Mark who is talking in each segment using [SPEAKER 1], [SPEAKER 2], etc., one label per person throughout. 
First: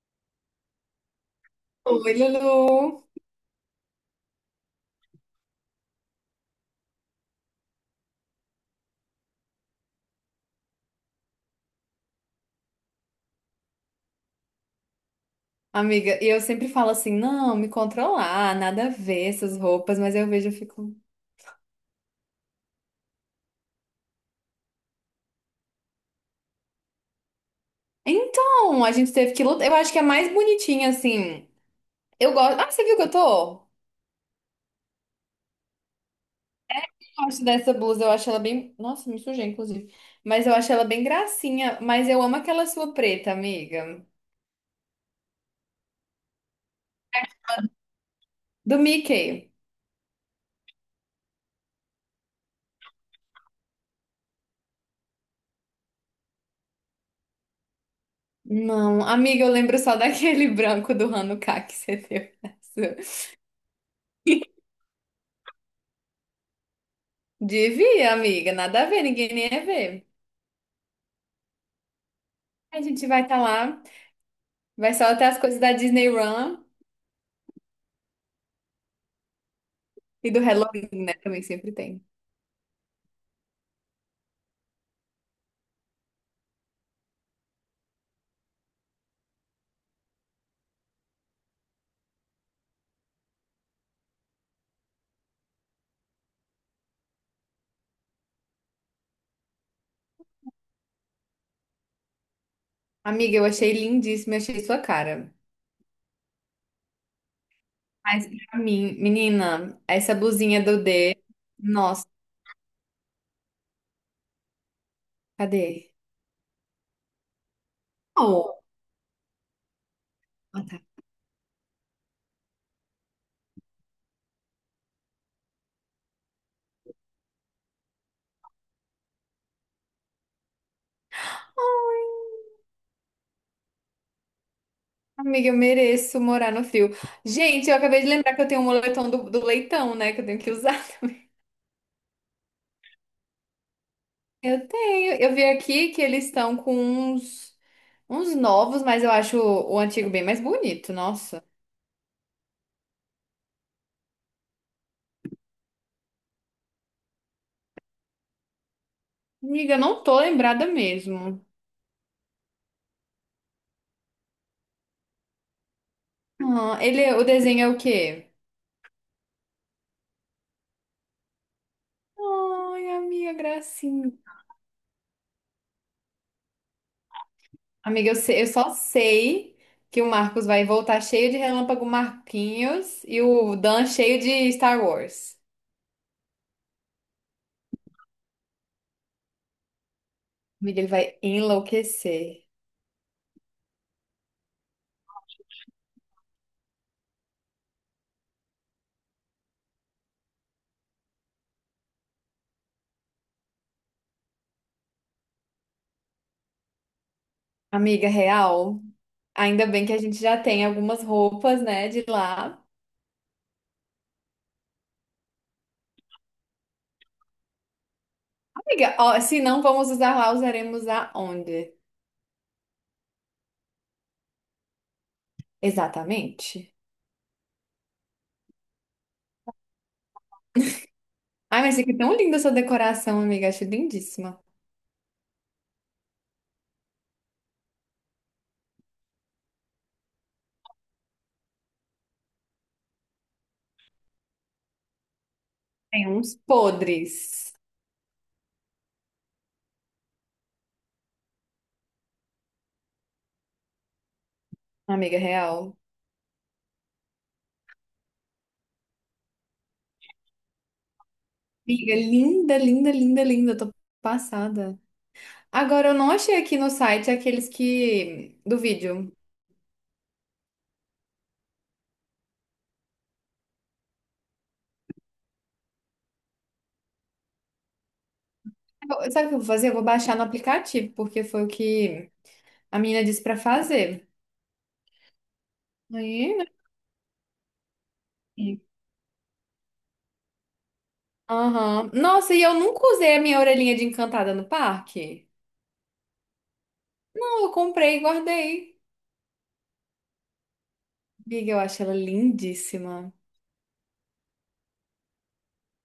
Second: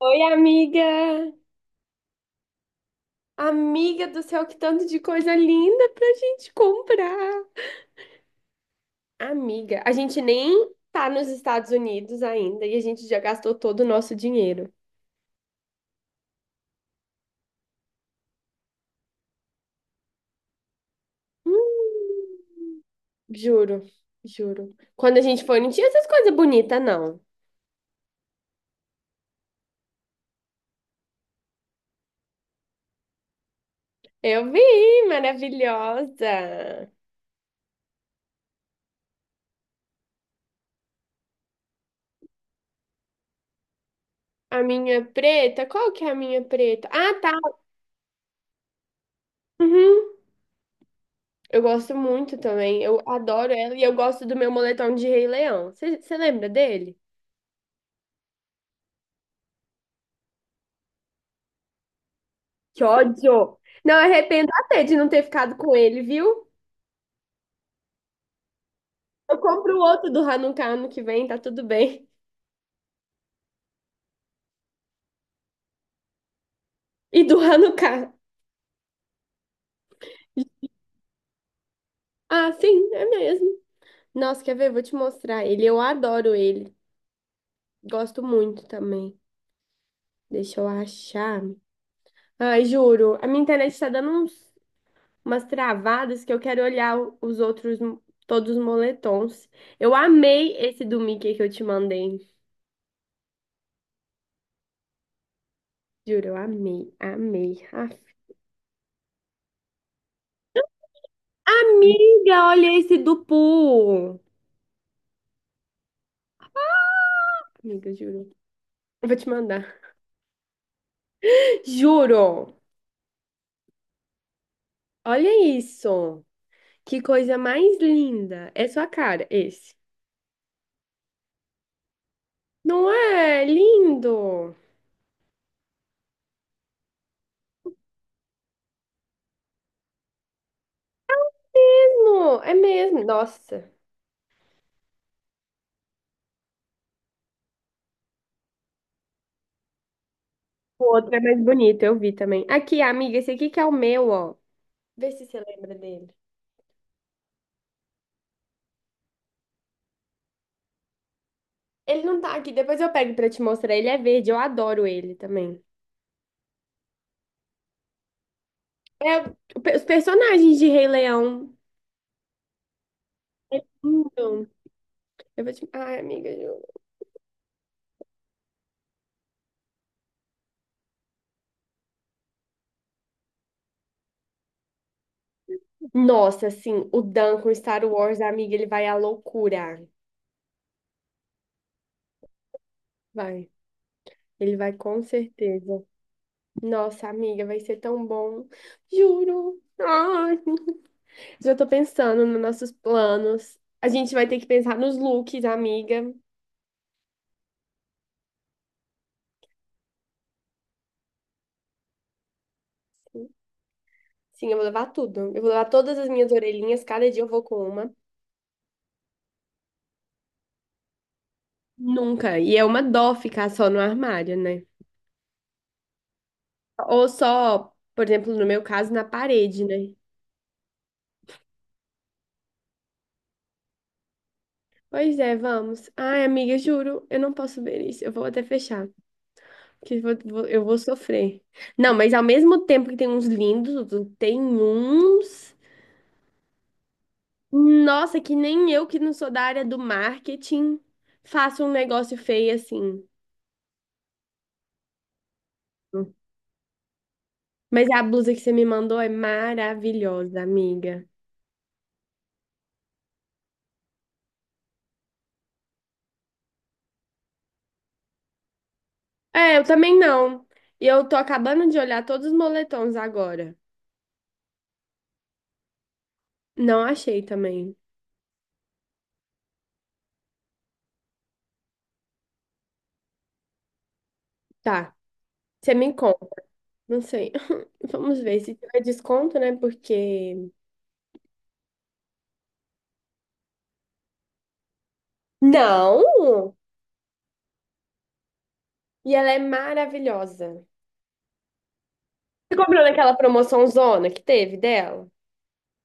[SPEAKER 1] Oi, amiga!
[SPEAKER 2] Oi, Lulu.
[SPEAKER 1] Amiga do céu, que tanto de coisa linda pra gente comprar! Amiga, a gente nem tá nos Estados Unidos ainda e a gente já gastou todo o nosso dinheiro.
[SPEAKER 2] Amiga, e eu sempre falo assim, não, me controlar, nada a ver essas roupas, mas eu vejo e fico.
[SPEAKER 1] Hum, juro, juro. Quando a gente foi, não tinha essas coisas bonitas, não.
[SPEAKER 2] Então, a gente teve que lutar. Eu acho que é mais bonitinha, assim. Eu gosto. Ah, você viu que eu tô? Eu
[SPEAKER 1] Eu vi, maravilhosa!
[SPEAKER 2] gosto dessa blusa, eu acho ela bem. Nossa, me sujei, inclusive. Mas eu acho ela bem gracinha. Mas eu amo aquela sua preta, amiga.
[SPEAKER 1] A minha preta, qual que é a minha preta? Ah, tá!
[SPEAKER 2] Do Mickey.
[SPEAKER 1] Uhum. Eu gosto muito também, eu adoro ela e eu gosto do meu moletom de Rei Leão. Você lembra dele?
[SPEAKER 2] Não, amiga, eu lembro só daquele branco do Hanukkah que você deu.
[SPEAKER 1] Que ódio! Não, arrependo até de não ter ficado com ele, viu?
[SPEAKER 2] Devia, amiga, nada a ver, ninguém
[SPEAKER 1] Eu
[SPEAKER 2] nem ia
[SPEAKER 1] compro o
[SPEAKER 2] ver.
[SPEAKER 1] outro do Hanukkah ano que vem, tá tudo bem.
[SPEAKER 2] A gente vai estar lá. Vai só até as coisas da Disney Run
[SPEAKER 1] E do Hanukkah.
[SPEAKER 2] e do Halloween, né? Também sempre tem.
[SPEAKER 1] Ah, sim, é mesmo. Nossa, quer ver? Vou te mostrar ele. Eu adoro ele. Gosto muito também. Deixa eu achar. Ai, juro, a minha internet tá dando uns, umas travadas que eu quero olhar os outros, todos os moletons. Eu amei esse do Mickey que eu te mandei.
[SPEAKER 2] Amiga, eu achei lindíssima, achei sua cara.
[SPEAKER 1] Juro, eu amei, amei. Ah,
[SPEAKER 2] Mas pra mim, menina, essa blusinha do D, nossa,
[SPEAKER 1] amiga, olha esse do Poo.
[SPEAKER 2] cadê?
[SPEAKER 1] Amiga, juro.
[SPEAKER 2] Oh,
[SPEAKER 1] Eu vou te mandar.
[SPEAKER 2] ah, tá.
[SPEAKER 1] Juro. Olha isso. Que coisa mais linda. É sua cara, esse. Não é lindo?
[SPEAKER 2] Amiga, eu mereço morar no frio. Gente, eu acabei de lembrar que eu tenho um moletom do leitão, né? Que eu tenho que usar também.
[SPEAKER 1] Não, é mesmo. Nossa.
[SPEAKER 2] Eu tenho. Eu vi aqui que eles estão com uns, uns novos, mas eu acho o antigo bem mais
[SPEAKER 1] O
[SPEAKER 2] bonito.
[SPEAKER 1] outro é mais
[SPEAKER 2] Nossa.
[SPEAKER 1] bonito, eu vi também. Aqui, amiga, esse aqui que é o meu, ó. Vê se você lembra dele.
[SPEAKER 2] Amiga, eu não tô lembrada mesmo.
[SPEAKER 1] Ele não tá aqui, depois eu pego pra te mostrar. Ele é verde, eu adoro ele também.
[SPEAKER 2] Ah, ele, o desenho é o quê?
[SPEAKER 1] É o- os personagens de Rei Leão.
[SPEAKER 2] Ai, amiga,
[SPEAKER 1] É
[SPEAKER 2] gracinha.
[SPEAKER 1] lindo. Eu vou te... Ai, amiga, juro.
[SPEAKER 2] Amiga, eu, eu só sei que o Marcos vai voltar cheio de Relâmpago Marquinhos e o Dan cheio de Star Wars.
[SPEAKER 1] Nossa, assim, o Dan com Star Wars, amiga, ele vai à loucura.
[SPEAKER 2] Amiga, ele vai enlouquecer.
[SPEAKER 1] Vai. Ele vai com certeza. Nossa, amiga, vai ser tão bom. Juro. Ai, já tô pensando nos nossos planos. A gente vai ter que pensar nos looks, amiga.
[SPEAKER 2] Amiga, real, ainda bem que a gente já tem algumas roupas, né, de lá.
[SPEAKER 1] Sim, eu vou levar tudo. Eu vou levar todas as minhas orelhinhas, cada dia eu vou com uma.
[SPEAKER 2] Amiga, ó, se não vamos usar lá, usaremos aonde?
[SPEAKER 1] Nunca. E é uma dó ficar só no armário, né?
[SPEAKER 2] Exatamente.
[SPEAKER 1] Ou só, por exemplo, no meu caso, na parede, né?
[SPEAKER 2] Ai, mas fica tão linda essa decoração, amiga. Acho lindíssima.
[SPEAKER 1] Pois é, vamos. Ai, amiga, juro, eu não posso ver isso. Eu vou até fechar, que eu eu vou sofrer. Não, mas ao mesmo tempo que tem uns lindos, outros- tem uns.
[SPEAKER 2] Tem uns podres,
[SPEAKER 1] Nossa, que nem eu que não sou da área do marketing faço um negócio feio assim.
[SPEAKER 2] amiga, real.
[SPEAKER 1] Mas a blusa que você me mandou é maravilhosa, amiga.
[SPEAKER 2] Amiga, linda, linda, linda, linda. Eu tô passada. Agora, eu não achei aqui no site aqueles que do vídeo.
[SPEAKER 1] É, eu também não. E eu tô acabando de olhar todos os moletons agora. Não achei também.
[SPEAKER 2] Sabe o que eu vou fazer? Eu vou baixar no aplicativo, porque foi o que a menina disse pra fazer.
[SPEAKER 1] Tá. Você me
[SPEAKER 2] Aí,
[SPEAKER 1] conta.
[SPEAKER 2] né?
[SPEAKER 1] Não sei. Vamos ver se tiver desconto, né? Porque.
[SPEAKER 2] Aham. Nossa, e eu nunca usei a minha orelhinha de encantada no parque.
[SPEAKER 1] Não!
[SPEAKER 2] Não, eu comprei e guardei.
[SPEAKER 1] E ela é maravilhosa.
[SPEAKER 2] Amiga, eu acho ela
[SPEAKER 1] Você comprou
[SPEAKER 2] lindíssima.
[SPEAKER 1] naquela promoção zona que teve dela?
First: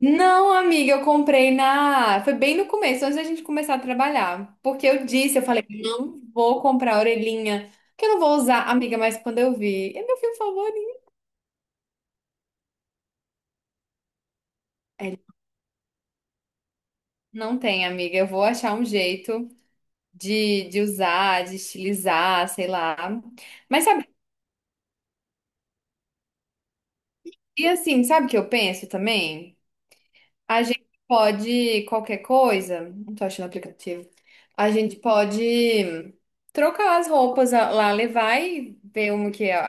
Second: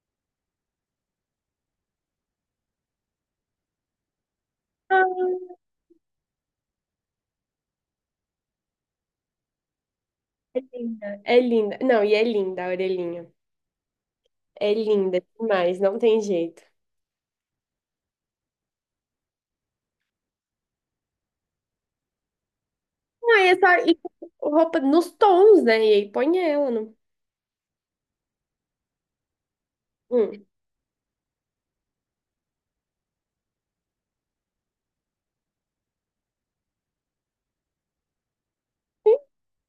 [SPEAKER 2] Não, amiga, eu comprei na. Foi bem no começo, antes da gente começar a trabalhar. Porque eu
[SPEAKER 1] Ah,
[SPEAKER 2] disse, eu falei, não vou comprar a orelhinha, que eu não vou usar, amiga, mas quando eu vi, é meu filme
[SPEAKER 1] é
[SPEAKER 2] favorito.
[SPEAKER 1] linda. É linda. Não, e é linda a orelhinha. É
[SPEAKER 2] É,
[SPEAKER 1] linda
[SPEAKER 2] ele,
[SPEAKER 1] demais, não tem jeito.
[SPEAKER 2] não tem, amiga, eu vou achar um jeito de usar, de estilizar, sei lá.
[SPEAKER 1] Não, e é só
[SPEAKER 2] Mas
[SPEAKER 1] e
[SPEAKER 2] sabe,
[SPEAKER 1] roupa nos tons, né? E aí põe ela no.
[SPEAKER 2] e assim, sabe o que eu penso também?
[SPEAKER 1] Hum.
[SPEAKER 2] A gente pode qualquer coisa, não tô achando o aplicativo. A gente pode trocar as roupas lá, levar e ver
[SPEAKER 1] Sim,
[SPEAKER 2] uma que é,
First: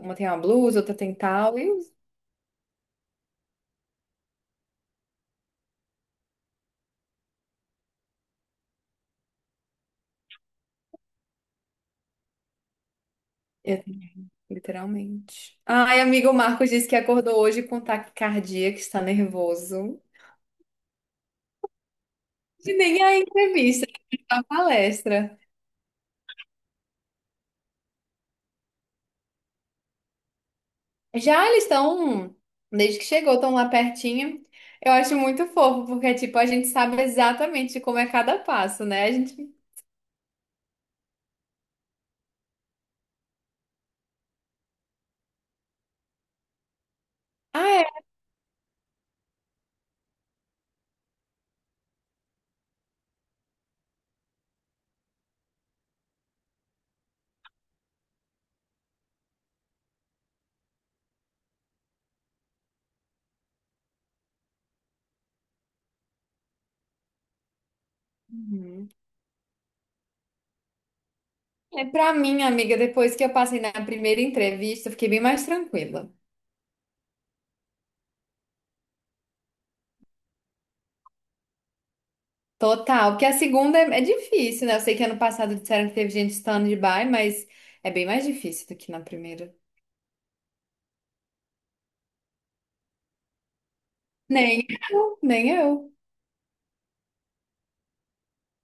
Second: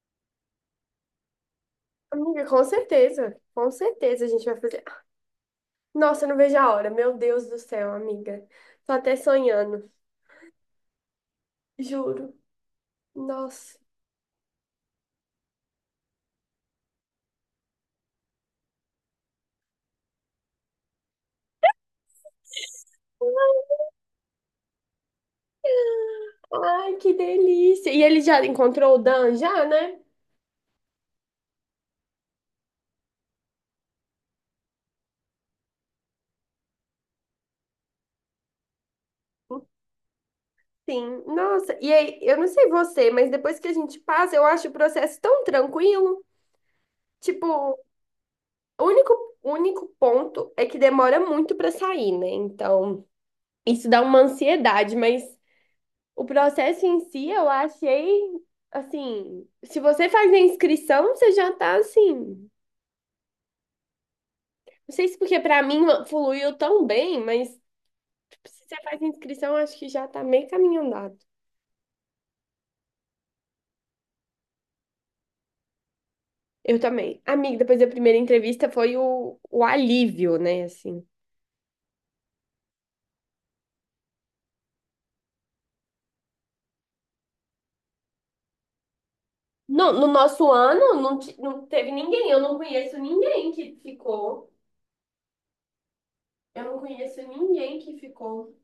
[SPEAKER 2] uma tem uma blusa, outra tem tal e
[SPEAKER 1] amiga, com certeza. Com certeza a gente vai fazer. Nossa, eu não vejo a hora. Meu Deus do céu, amiga. Tô até sonhando. Juro. Nossa.
[SPEAKER 2] usar, literalmente. Ai, amigo, o Marcos disse que acordou hoje com taquicardia, que está nervoso. E nem a entrevista, a palestra.
[SPEAKER 1] Ai, que delícia! E ele já encontrou o Dan já, né?
[SPEAKER 2] Já eles estão, desde que chegou, estão lá pertinho. Eu acho muito fofo, porque, tipo, a gente sabe exatamente como é cada passo, né? A gente.
[SPEAKER 1] Sim. Nossa, e aí, eu não sei você, mas depois que a gente passa, eu acho o processo tão tranquilo.
[SPEAKER 2] Ah,
[SPEAKER 1] Tipo,
[SPEAKER 2] é.
[SPEAKER 1] o único, o único ponto é que demora muito pra sair, né? Então, isso dá uma ansiedade, mas o processo em si eu achei assim, se você faz a inscrição, você já tá assim. Não sei se porque pra mim fluiu tão bem, mas tipo, se você
[SPEAKER 2] Uhum.
[SPEAKER 1] faz a inscrição, eu acho que já tá meio caminho andado.
[SPEAKER 2] É, para mim, amiga, depois que eu passei na primeira entrevista, eu fiquei bem mais tranquila.
[SPEAKER 1] Eu também. Amiga, depois da primeira entrevista foi o alívio, né? Assim.
[SPEAKER 2] Total, porque a segunda é difícil, né? Eu sei que ano passado disseram que teve gente stand-by, mas é bem mais difícil do que na primeira.
[SPEAKER 1] No nosso ano não, não teve ninguém, eu não conheço ninguém que ficou.
[SPEAKER 2] Nem nem eu.
[SPEAKER 1] Eu não conheço ninguém que ficou.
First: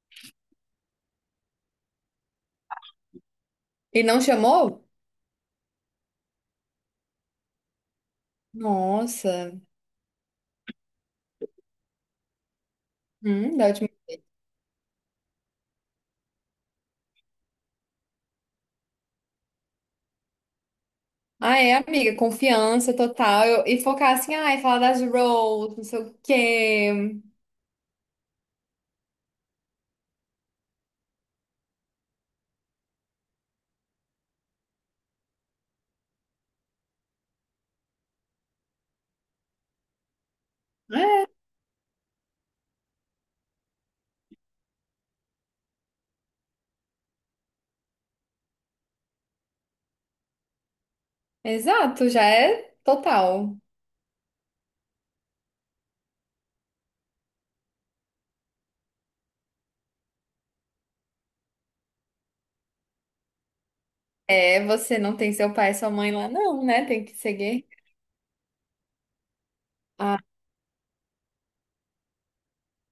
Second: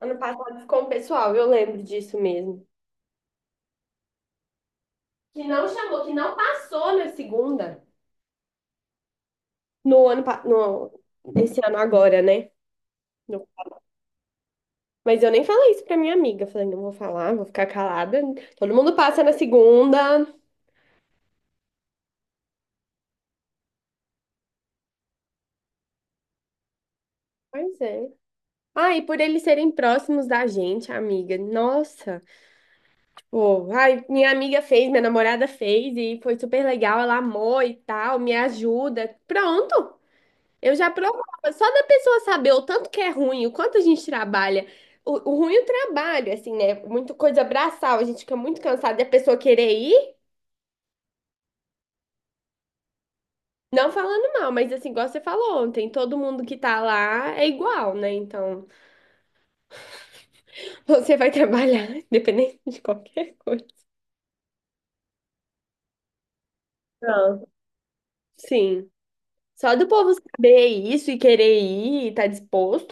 [SPEAKER 1] Ano passado ficou um pessoal, eu lembro disso mesmo.
[SPEAKER 2] E não chamou?
[SPEAKER 1] Que não chamou, que não passou na segunda.
[SPEAKER 2] Nossa.
[SPEAKER 1] No ano, pa- no, esse ano agora, né? No-
[SPEAKER 2] Da última...
[SPEAKER 1] Mas eu nem falei isso pra minha amiga. Falei, não vou falar, vou ficar calada. Todo mundo passa na segunda.
[SPEAKER 2] Ah, é, amiga, confiança total. E focar assim, ai, falar das roles, não sei o quê.
[SPEAKER 1] Pois é. Ah, e por eles serem próximos da gente, amiga. Nossa, tipo, ai, minha amiga fez, minha namorada fez e foi super legal, ela amou e tal, me ajuda. Pronto, eu já provava. Só da pessoa saber o tanto que é ruim, o quanto a gente trabalha. O ruim é o trabalho, assim, né? Muita coisa braçal, a gente fica muito cansado e a pessoa querer ir,
[SPEAKER 2] Exato, já é total.
[SPEAKER 1] não falando mal, mas assim, igual você falou ontem, todo mundo que tá lá é igual, né? Então, você vai trabalhar, independente de qualquer coisa.
[SPEAKER 2] É, você não tem seu pai e sua mãe lá, não, né? Tem que
[SPEAKER 1] Não.
[SPEAKER 2] seguir.
[SPEAKER 1] Sim. Só do povo saber isso e querer ir e tá disposto?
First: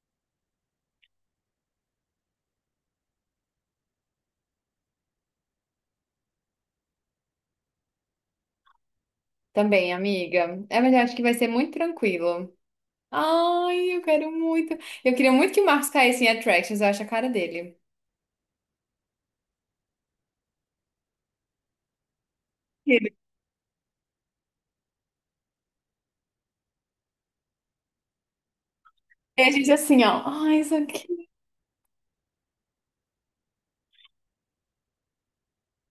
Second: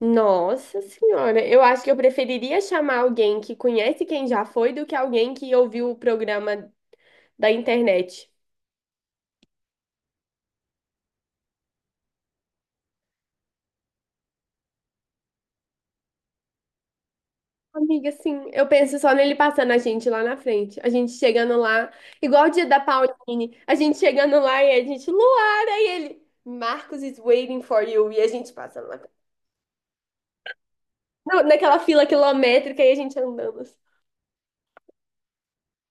[SPEAKER 1] Nossa senhora, eu acho que eu preferiria chamar alguém que conhece quem já foi do que alguém que ouviu o programa da internet.
[SPEAKER 2] Também, amiga. É, mas eu acho que vai ser muito tranquilo. Ai, eu quero muito. Eu queria muito que o Marcos caísse em Attractions, eu acho a cara dele.
[SPEAKER 1] Amiga, assim, eu penso só nele passando a gente lá na frente. A gente chegando lá, igual o dia da
[SPEAKER 2] Ele-
[SPEAKER 1] Pauline, a gente chegando lá e a gente, Luara, e ele, Marcos is waiting for you, e a gente passando lá.
[SPEAKER 2] E a gente assim, ó. Ai, isso aqui,
[SPEAKER 1] Naquela fila quilométrica e a gente andando, assim.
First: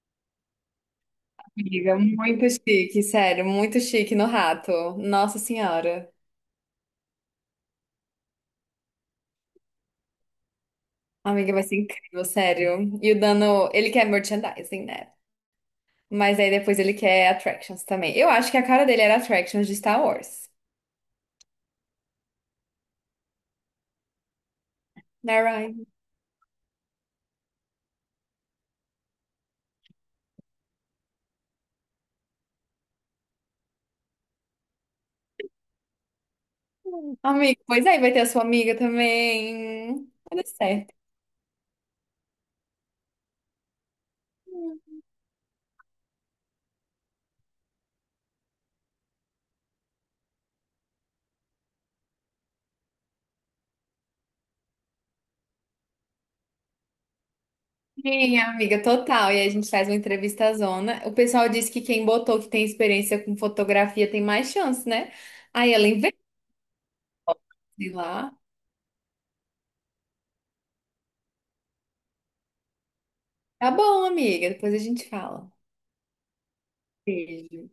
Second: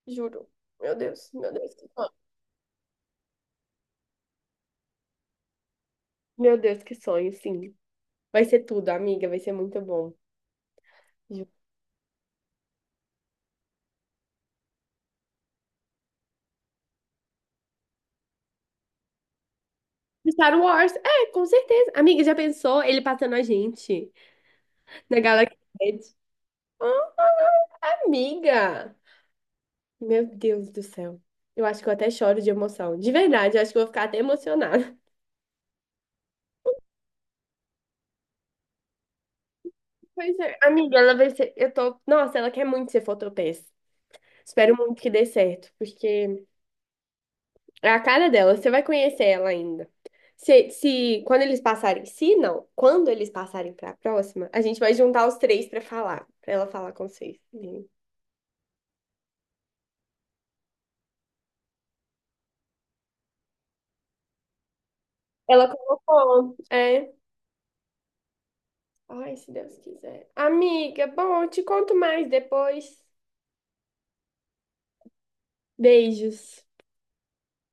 [SPEAKER 1] Juro. Meu Deus, que
[SPEAKER 2] amiga.
[SPEAKER 1] sonho.
[SPEAKER 2] Muito chique, sério. Muito chique no rato. Nossa Senhora.
[SPEAKER 1] Meu Deus, que sonho, sim. Vai ser tudo, amiga. Vai ser muito bom. Ju-
[SPEAKER 2] Amiga, vai ser incrível, sério. E o Dano, ele quer merchandising, né? Mas aí depois ele quer Attractions também. Eu acho que a cara dele era Attractions de Star Wars.
[SPEAKER 1] Star Wars, é, com certeza. Amiga, já pensou ele passando a gente na
[SPEAKER 2] Né,
[SPEAKER 1] Galaxy
[SPEAKER 2] Ryan?
[SPEAKER 1] Edge? Amiga! Meu Deus do céu. Eu acho que eu até choro de emoção. De verdade, eu acho que eu vou ficar até emocionada.
[SPEAKER 2] Amiga, pois aí vai ter a sua amiga também.
[SPEAKER 1] Pois
[SPEAKER 2] Vai dar
[SPEAKER 1] é,
[SPEAKER 2] certo.
[SPEAKER 1] amiga, ela vai ser. Eu tô. Nossa, ela quer muito ser fotopeça. Espero muito que dê certo, porque é a cara dela, você vai conhecer ela ainda. Se quando eles passarem, se não, quando eles passarem para a próxima, a gente vai juntar os três para falar, para ela falar com vocês.
[SPEAKER 2] Sim, amiga, total. E aí a gente faz uma entrevista zona. O pessoal disse que quem botou que tem experiência com fotografia tem mais chance, né?
[SPEAKER 1] Ela
[SPEAKER 2] Aí ela investe
[SPEAKER 1] colocou, é.
[SPEAKER 2] lá.
[SPEAKER 1] Ai, se Deus quiser. Amiga, bom, eu te conto mais depois.
[SPEAKER 2] Tá bom, amiga, depois a gente fala.
[SPEAKER 1] Beijos.
[SPEAKER 2] Beijo.